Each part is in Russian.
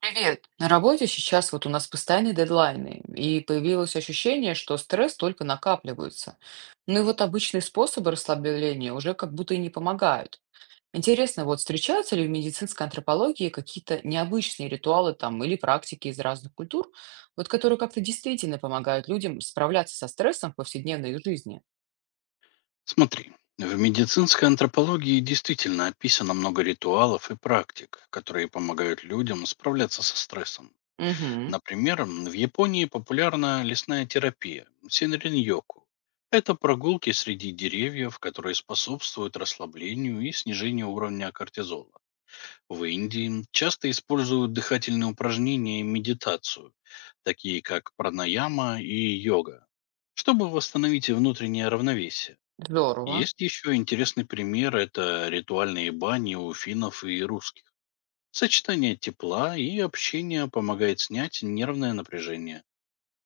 Привет. На работе сейчас вот у нас постоянные дедлайны, и появилось ощущение, что стресс только накапливается. Ну и вот обычные способы расслабления уже как будто и не помогают. Интересно, вот встречаются ли в медицинской антропологии какие-то необычные ритуалы там или практики из разных культур, вот которые как-то действительно помогают людям справляться со стрессом в повседневной жизни? Смотри, в медицинской антропологии действительно описано много ритуалов и практик, которые помогают людям справляться со стрессом. Угу. Например, в Японии популярна лесная терапия– синриньоку. Это прогулки среди деревьев, которые способствуют расслаблению и снижению уровня кортизола. В Индии часто используют дыхательные упражнения и медитацию, такие как пранаяма и йога, чтобы восстановить внутреннее равновесие. Здорово. Есть еще интересный пример– это ритуальные бани у финнов и русских. Сочетание тепла и общения помогает снять нервное напряжение.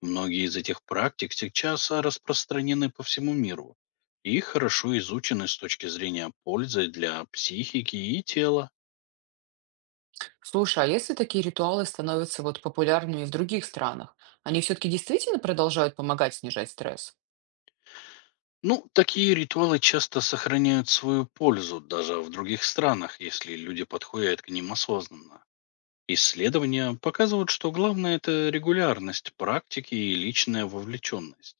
Многие из этих практик сейчас распространены по всему миру и хорошо изучены с точки зрения пользы для психики и тела. Слушай, а если такие ритуалы становятся вот популярными в других странах, они все-таки действительно продолжают помогать снижать стресс? Ну, такие ритуалы часто сохраняют свою пользу даже в других странах, если люди подходят к ним осознанно. Исследования показывают, что главное– это регулярность практики и личная вовлеченность,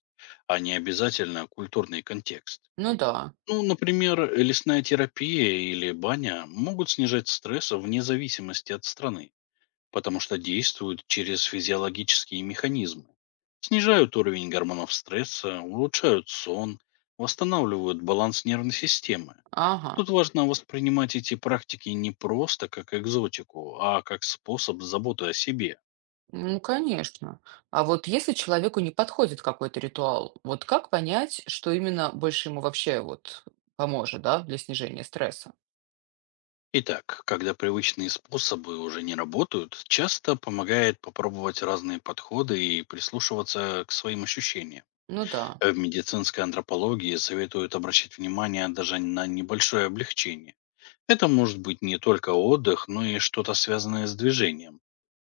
а не обязательно культурный контекст. Ну да. Ну, например, лесная терапия или баня могут снижать стресс вне зависимости от страны, потому что действуют через физиологические механизмы. Снижают уровень гормонов стресса, улучшают сон, восстанавливают баланс нервной системы. Ага. Тут важно воспринимать эти практики не просто как экзотику, а как способ заботы о себе. Ну конечно. А вот если человеку не подходит какой-то ритуал, вот как понять, что именно больше ему вообще вот поможет, да, для снижения стресса? Итак, когда привычные способы уже не работают, часто помогает попробовать разные подходы и прислушиваться к своим ощущениям. Ну да. В медицинской антропологии советуют обращать внимание даже на небольшое облегчение. Это может быть не только отдых, но и что-то связанное с движением,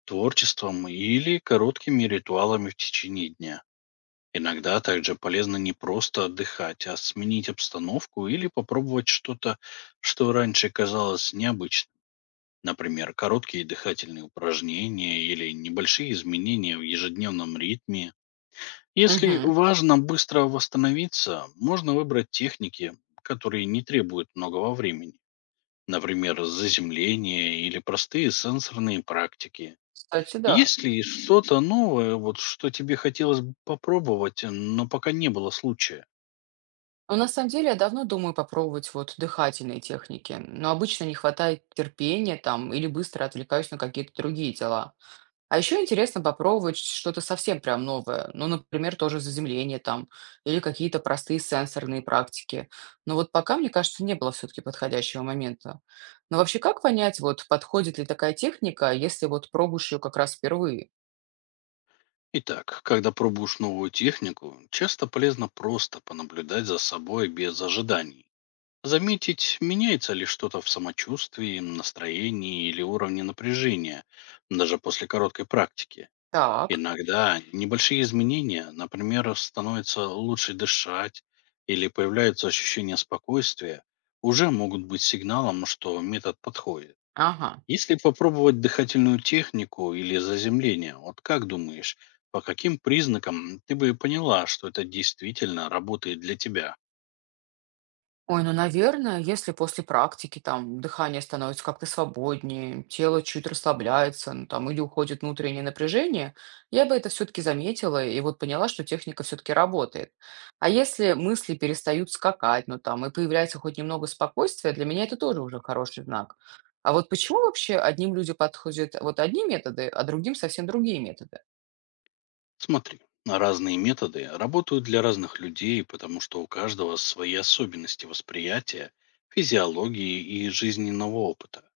творчеством или короткими ритуалами в течение дня. Иногда также полезно не просто отдыхать, а сменить обстановку или попробовать что-то, что раньше казалось необычным. Например, короткие дыхательные упражнения или небольшие изменения в ежедневном ритме. Если Угу. важно быстро восстановиться, можно выбрать техники, которые не требуют многого времени. Например, заземление или простые сенсорные практики. Кстати, да. Есть ли что-то новое, вот что тебе хотелось бы попробовать, но пока не было случая? Но на самом деле я давно думаю попробовать вот дыхательные техники, но обычно не хватает терпения там или быстро отвлекаюсь на какие-то другие дела. А еще интересно попробовать что-то совсем прям новое. Ну, например, тоже заземление там или какие-то простые сенсорные практики. Но вот пока, мне кажется, не было все-таки подходящего момента. Но вообще, как понять, вот подходит ли такая техника, если вот пробуешь ее как раз впервые? Итак, когда пробуешь новую технику, часто полезно просто понаблюдать за собой без ожиданий. Заметить, меняется ли что-то в самочувствии, настроении или уровне напряжения, даже после короткой практики. Так. Иногда небольшие изменения, например, становится лучше дышать или появляется ощущение спокойствия, уже могут быть сигналом, что метод подходит. Ага. Если попробовать дыхательную технику или заземление, вот как думаешь, по каким признакам ты бы поняла, что это действительно работает для тебя? Ой, ну, наверное, если после практики там дыхание становится как-то свободнее, тело чуть расслабляется, ну, там, или уходит внутреннее напряжение, я бы это все-таки заметила и вот поняла, что техника все-таки работает. А если мысли перестают скакать, ну, там, и появляется хоть немного спокойствия, для меня это тоже уже хороший знак. А вот почему вообще одним людям подходят вот одни методы, а другим совсем другие методы? Смотри, разные методы работают для разных людей, потому что у каждого свои особенности восприятия, физиологии и жизненного опыта.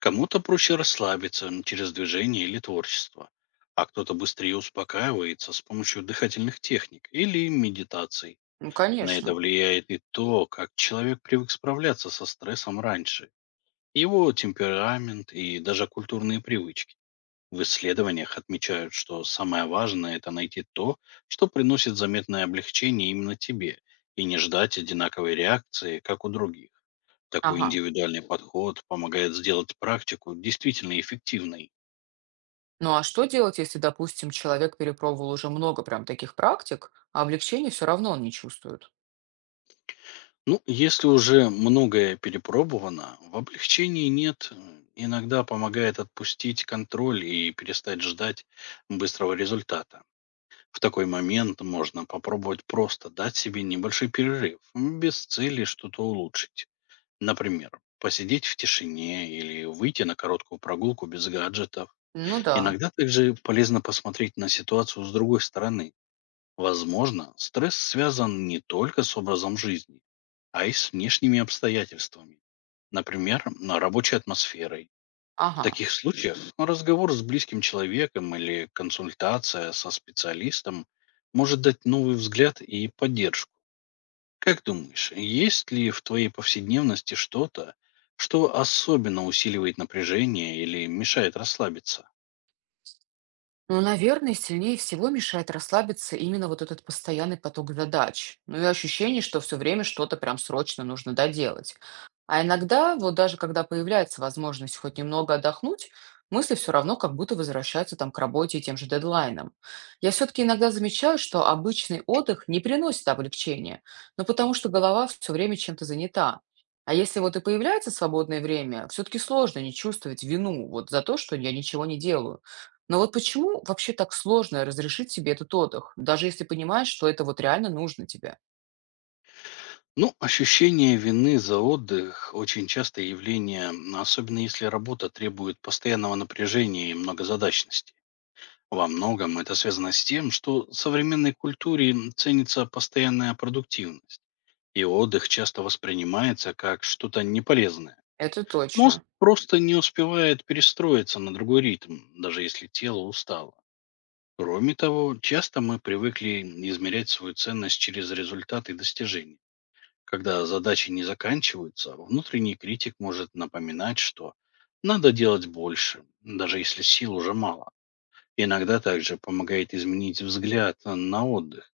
Кому-то проще расслабиться через движение или творчество, а кто-то быстрее успокаивается с помощью дыхательных техник или медитаций. Ну, На это конечно. влияет и то, как человек привык справляться со стрессом раньше, его темперамент и даже культурные привычки. В исследованиях отмечают, что самое важное– это найти то, что приносит заметное облегчение именно тебе, и не ждать одинаковой реакции, как у других. Такой Ага. индивидуальный подход помогает сделать практику действительно эффективной. Ну а что делать, если, допустим, человек перепробовал уже много прям таких практик, а облегчения все равно он не чувствует? Ну, если уже многое перепробовано, в облегчении нет. Иногда помогает отпустить контроль и перестать ждать быстрого результата. В такой момент можно попробовать просто дать себе небольшой перерыв, без цели что-то улучшить. Например, посидеть в тишине или выйти на короткую прогулку без гаджетов. Ну да. Иногда также полезно посмотреть на ситуацию с другой стороны. Возможно, стресс связан не только с образом жизни, а и с внешними обстоятельствами. Например, на рабочей атмосферой. В Ага. таких случаях разговор с близким человеком или консультация со специалистом может дать новый взгляд и поддержку. Как думаешь, есть ли в твоей повседневности что-то, что особенно усиливает напряжение или мешает расслабиться? Ну, наверное, сильнее всего мешает расслабиться именно вот этот постоянный поток задач. Ну и ощущение, что все время что-то прям срочно нужно доделать. А иногда, вот даже когда появляется возможность хоть немного отдохнуть, мысли все равно как будто возвращаются там к работе и тем же дедлайнам. Я все-таки иногда замечаю, что обычный отдых не приносит облегчения, но потому что голова все время чем-то занята. А если вот и появляется свободное время, все-таки сложно не чувствовать вину вот за то, что я ничего не делаю. Но вот почему вообще так сложно разрешить себе этот отдых, даже если понимаешь, что это вот реально нужно тебе? Ну, ощущение вины за отдых– очень частое явление, особенно если работа требует постоянного напряжения и многозадачности. Во многом это связано с тем, что в современной культуре ценится постоянная продуктивность, и отдых часто воспринимается как что-то неполезное. Это Мозг точно. просто не успевает перестроиться на другой ритм, даже если тело устало. Кроме того, часто мы привыкли измерять свою ценность через результаты достижений. Когда задачи не заканчиваются, внутренний критик может напоминать, что надо делать больше, даже если сил уже мало. Иногда также помогает изменить взгляд на отдых,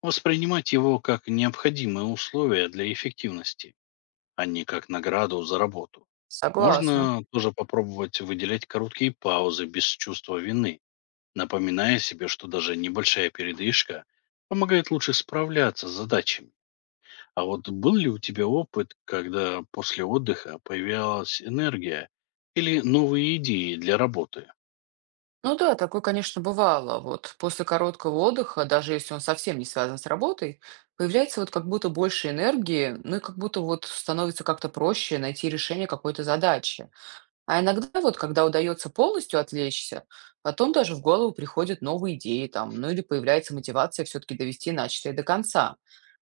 воспринимать его как необходимое условие для эффективности, а не как награду за работу. Согласна. Можно тоже попробовать выделять короткие паузы без чувства вины, напоминая себе, что даже небольшая передышка помогает лучше справляться с задачами. А вот был ли у тебя опыт, когда после отдыха появилась энергия или новые идеи для работы? Ну да, такое, конечно, бывало. Вот после короткого отдыха, даже если он совсем не связан с работой, появляется вот как будто больше энергии, ну и как будто вот становится как-то проще найти решение какой-то задачи. А иногда вот, когда удается полностью отвлечься, потом даже в голову приходят новые идеи там, ну или появляется мотивация все-таки довести начатое до конца.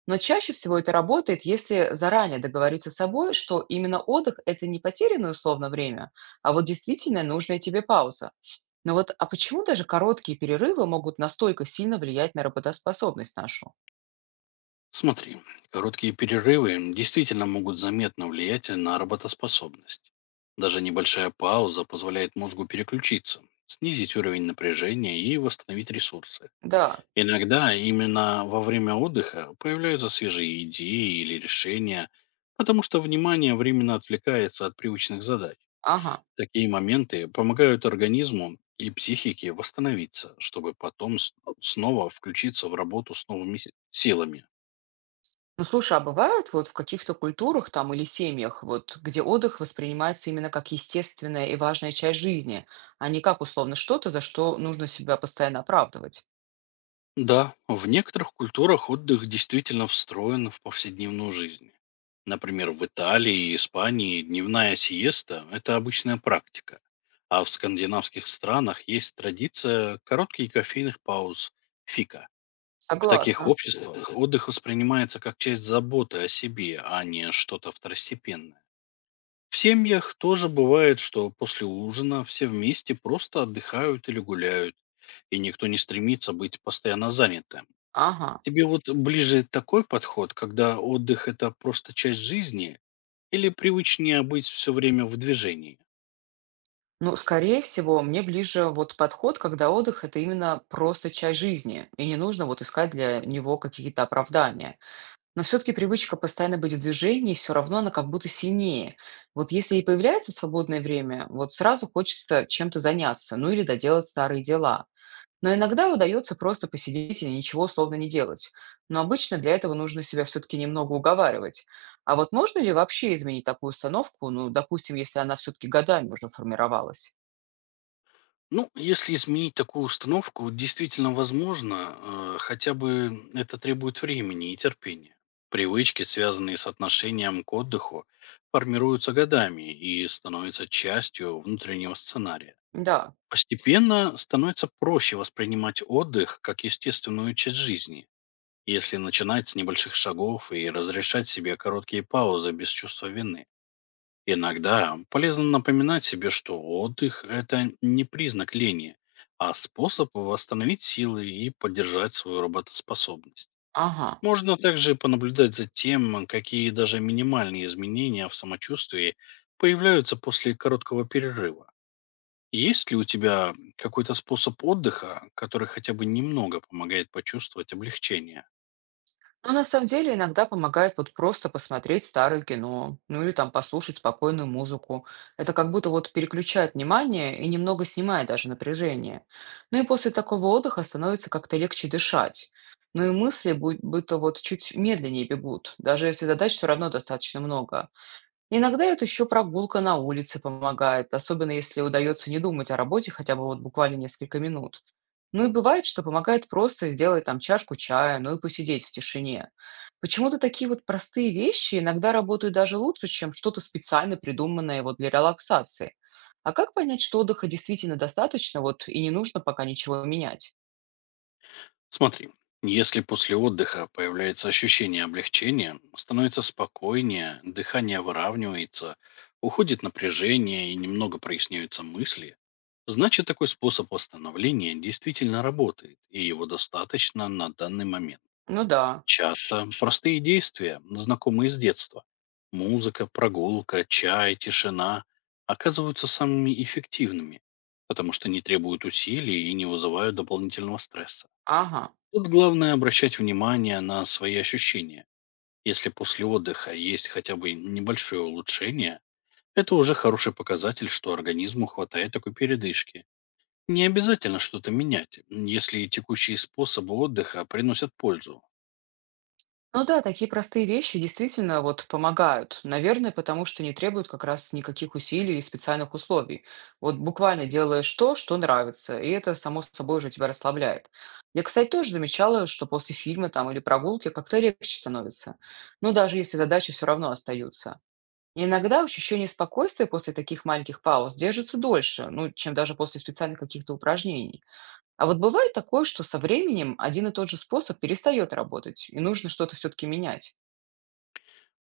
Но чаще всего это работает, если заранее договориться с собой, что именно отдых– это не потерянное условно время, а вот действительно нужная тебе пауза. Но вот а почему даже короткие перерывы могут настолько сильно влиять на работоспособность нашу? Смотри, короткие перерывы действительно могут заметно влиять на работоспособность. Даже небольшая пауза позволяет мозгу переключиться, снизить уровень напряжения и восстановить ресурсы. Да. Иногда именно во время отдыха появляются свежие идеи или решения, потому что внимание временно отвлекается от привычных задач. Ага. Такие моменты помогают организму и психике восстановиться, чтобы потом снова включиться в работу с новыми силами. Ну слушай, а бывает вот в каких-то культурах там или семьях, вот где отдых воспринимается именно как естественная и важная часть жизни, а не как условно что-то, за что нужно себя постоянно оправдывать? Да, в некоторых культурах отдых действительно встроен в повседневную жизнь. Например, в Италии и Испании дневная сиеста– это обычная практика, а в скандинавских странах есть традиция коротких кофейных пауз фика. В таких Согласна. обществах отдых воспринимается как часть заботы о себе, а не что-то второстепенное. В семьях тоже бывает, что после ужина все вместе просто отдыхают или гуляют, и никто не стремится быть постоянно занятым. Ага. Тебе вот ближе такой подход, когда отдых– это просто часть жизни, или привычнее быть все время в движении? Ну, скорее всего, мне ближе вот подход, когда отдых– это именно просто часть жизни, и не нужно вот искать для него какие-то оправдания. Но все-таки привычка постоянно быть в движении, все равно она как будто сильнее. Вот если и появляется свободное время, вот сразу хочется чем-то заняться, ну или доделать старые дела. Но иногда удается просто посидеть и ничего условно не делать. Но обычно для этого нужно себя все-таки немного уговаривать. А вот можно ли вообще изменить такую установку, ну, допустим, если она все-таки годами уже формировалась? Ну, если изменить такую установку, действительно возможно, хотя бы это требует времени и терпения. Привычки, связанные с отношением к отдыху, формируются годами и становятся частью внутреннего сценария. Да. Постепенно становится проще воспринимать отдых как естественную часть жизни, если начинать с небольших шагов и разрешать себе короткие паузы без чувства вины, иногда полезно напоминать себе, что отдых– это не признак лени, а способ восстановить силы и поддержать свою работоспособность. Ага. Можно также понаблюдать за тем, какие даже минимальные изменения в самочувствии появляются после короткого перерыва. Есть ли у тебя какой-то способ отдыха, который хотя бы немного помогает почувствовать облегчение? Но на самом деле иногда помогает вот просто посмотреть старое кино, ну или там послушать спокойную музыку. Это как будто вот переключает внимание и немного снимает даже напряжение. Ну и после такого отдыха становится как-то легче дышать. Ну и мысли будто вот чуть медленнее бегут, даже если задач все равно достаточно много. Иногда это еще прогулка на улице помогает, особенно если удается не думать о работе хотя бы вот буквально несколько минут. Ну и бывает, что помогает просто сделать там чашку чая, ну и посидеть в тишине. Почему-то такие вот простые вещи иногда работают даже лучше, чем что-то специально придуманное вот для релаксации. А как понять, что отдыха действительно достаточно, вот и не нужно пока ничего менять? Смотри, если после отдыха появляется ощущение облегчения, становится спокойнее, дыхание выравнивается, уходит напряжение и немного проясняются мысли, значит такой способ восстановления действительно работает, и его достаточно на данный момент. Ну да. Часто простые действия, знакомые с детства, музыка, прогулка, чай, тишина, оказываются самыми эффективными, потому что не требуют усилий и не вызывают дополнительного стресса. Ага. Тут главное обращать внимание на свои ощущения. Если после отдыха есть хотя бы небольшое улучшение, это уже хороший показатель, что организму хватает такой передышки. Не обязательно что-то менять, если текущие способы отдыха приносят пользу. Ну да, такие простые вещи действительно вот помогают. Наверное, потому что не требуют как раз никаких усилий или специальных условий. Вот буквально делаешь то, что нравится, и это само собой уже тебя расслабляет. Я, кстати, тоже замечала, что после фильма там или прогулки как-то легче становится. Ну даже если задачи все равно остаются. И иногда ощущение спокойствия после таких маленьких пауз держится дольше, ну, чем даже после специальных каких-то упражнений. А вот бывает такое, что со временем один и тот же способ перестает работать, и нужно что-то все-таки менять.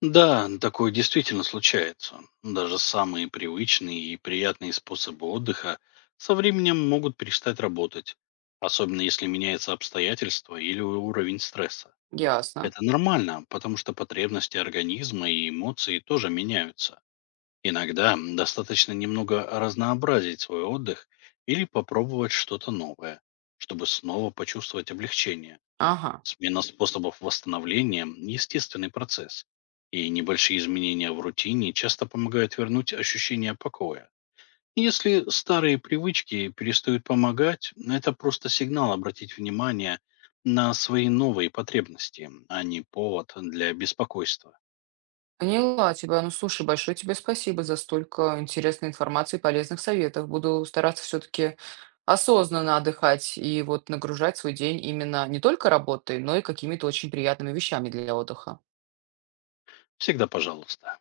Да, такое действительно случается. Даже самые привычные и приятные способы отдыха со временем могут перестать работать, особенно если меняется обстоятельства или уровень стресса. Ясно. Это нормально, потому что потребности организма и эмоции тоже меняются. Иногда достаточно немного разнообразить свой отдых или попробовать что-то новое, чтобы снова почувствовать облегчение. Ага. Смена способов восстановления– естественный процесс, и небольшие изменения в рутине часто помогают вернуть ощущение покоя. Если старые привычки перестают помогать, это просто сигнал обратить внимание на свои новые потребности, а не повод для беспокойства. Поняла тебя. Ну, слушай, большое тебе спасибо за столько интересной информации и полезных советов. Буду стараться все-таки осознанно отдыхать и вот нагружать свой день именно не только работой, но и какими-то очень приятными вещами для отдыха. Всегда пожалуйста.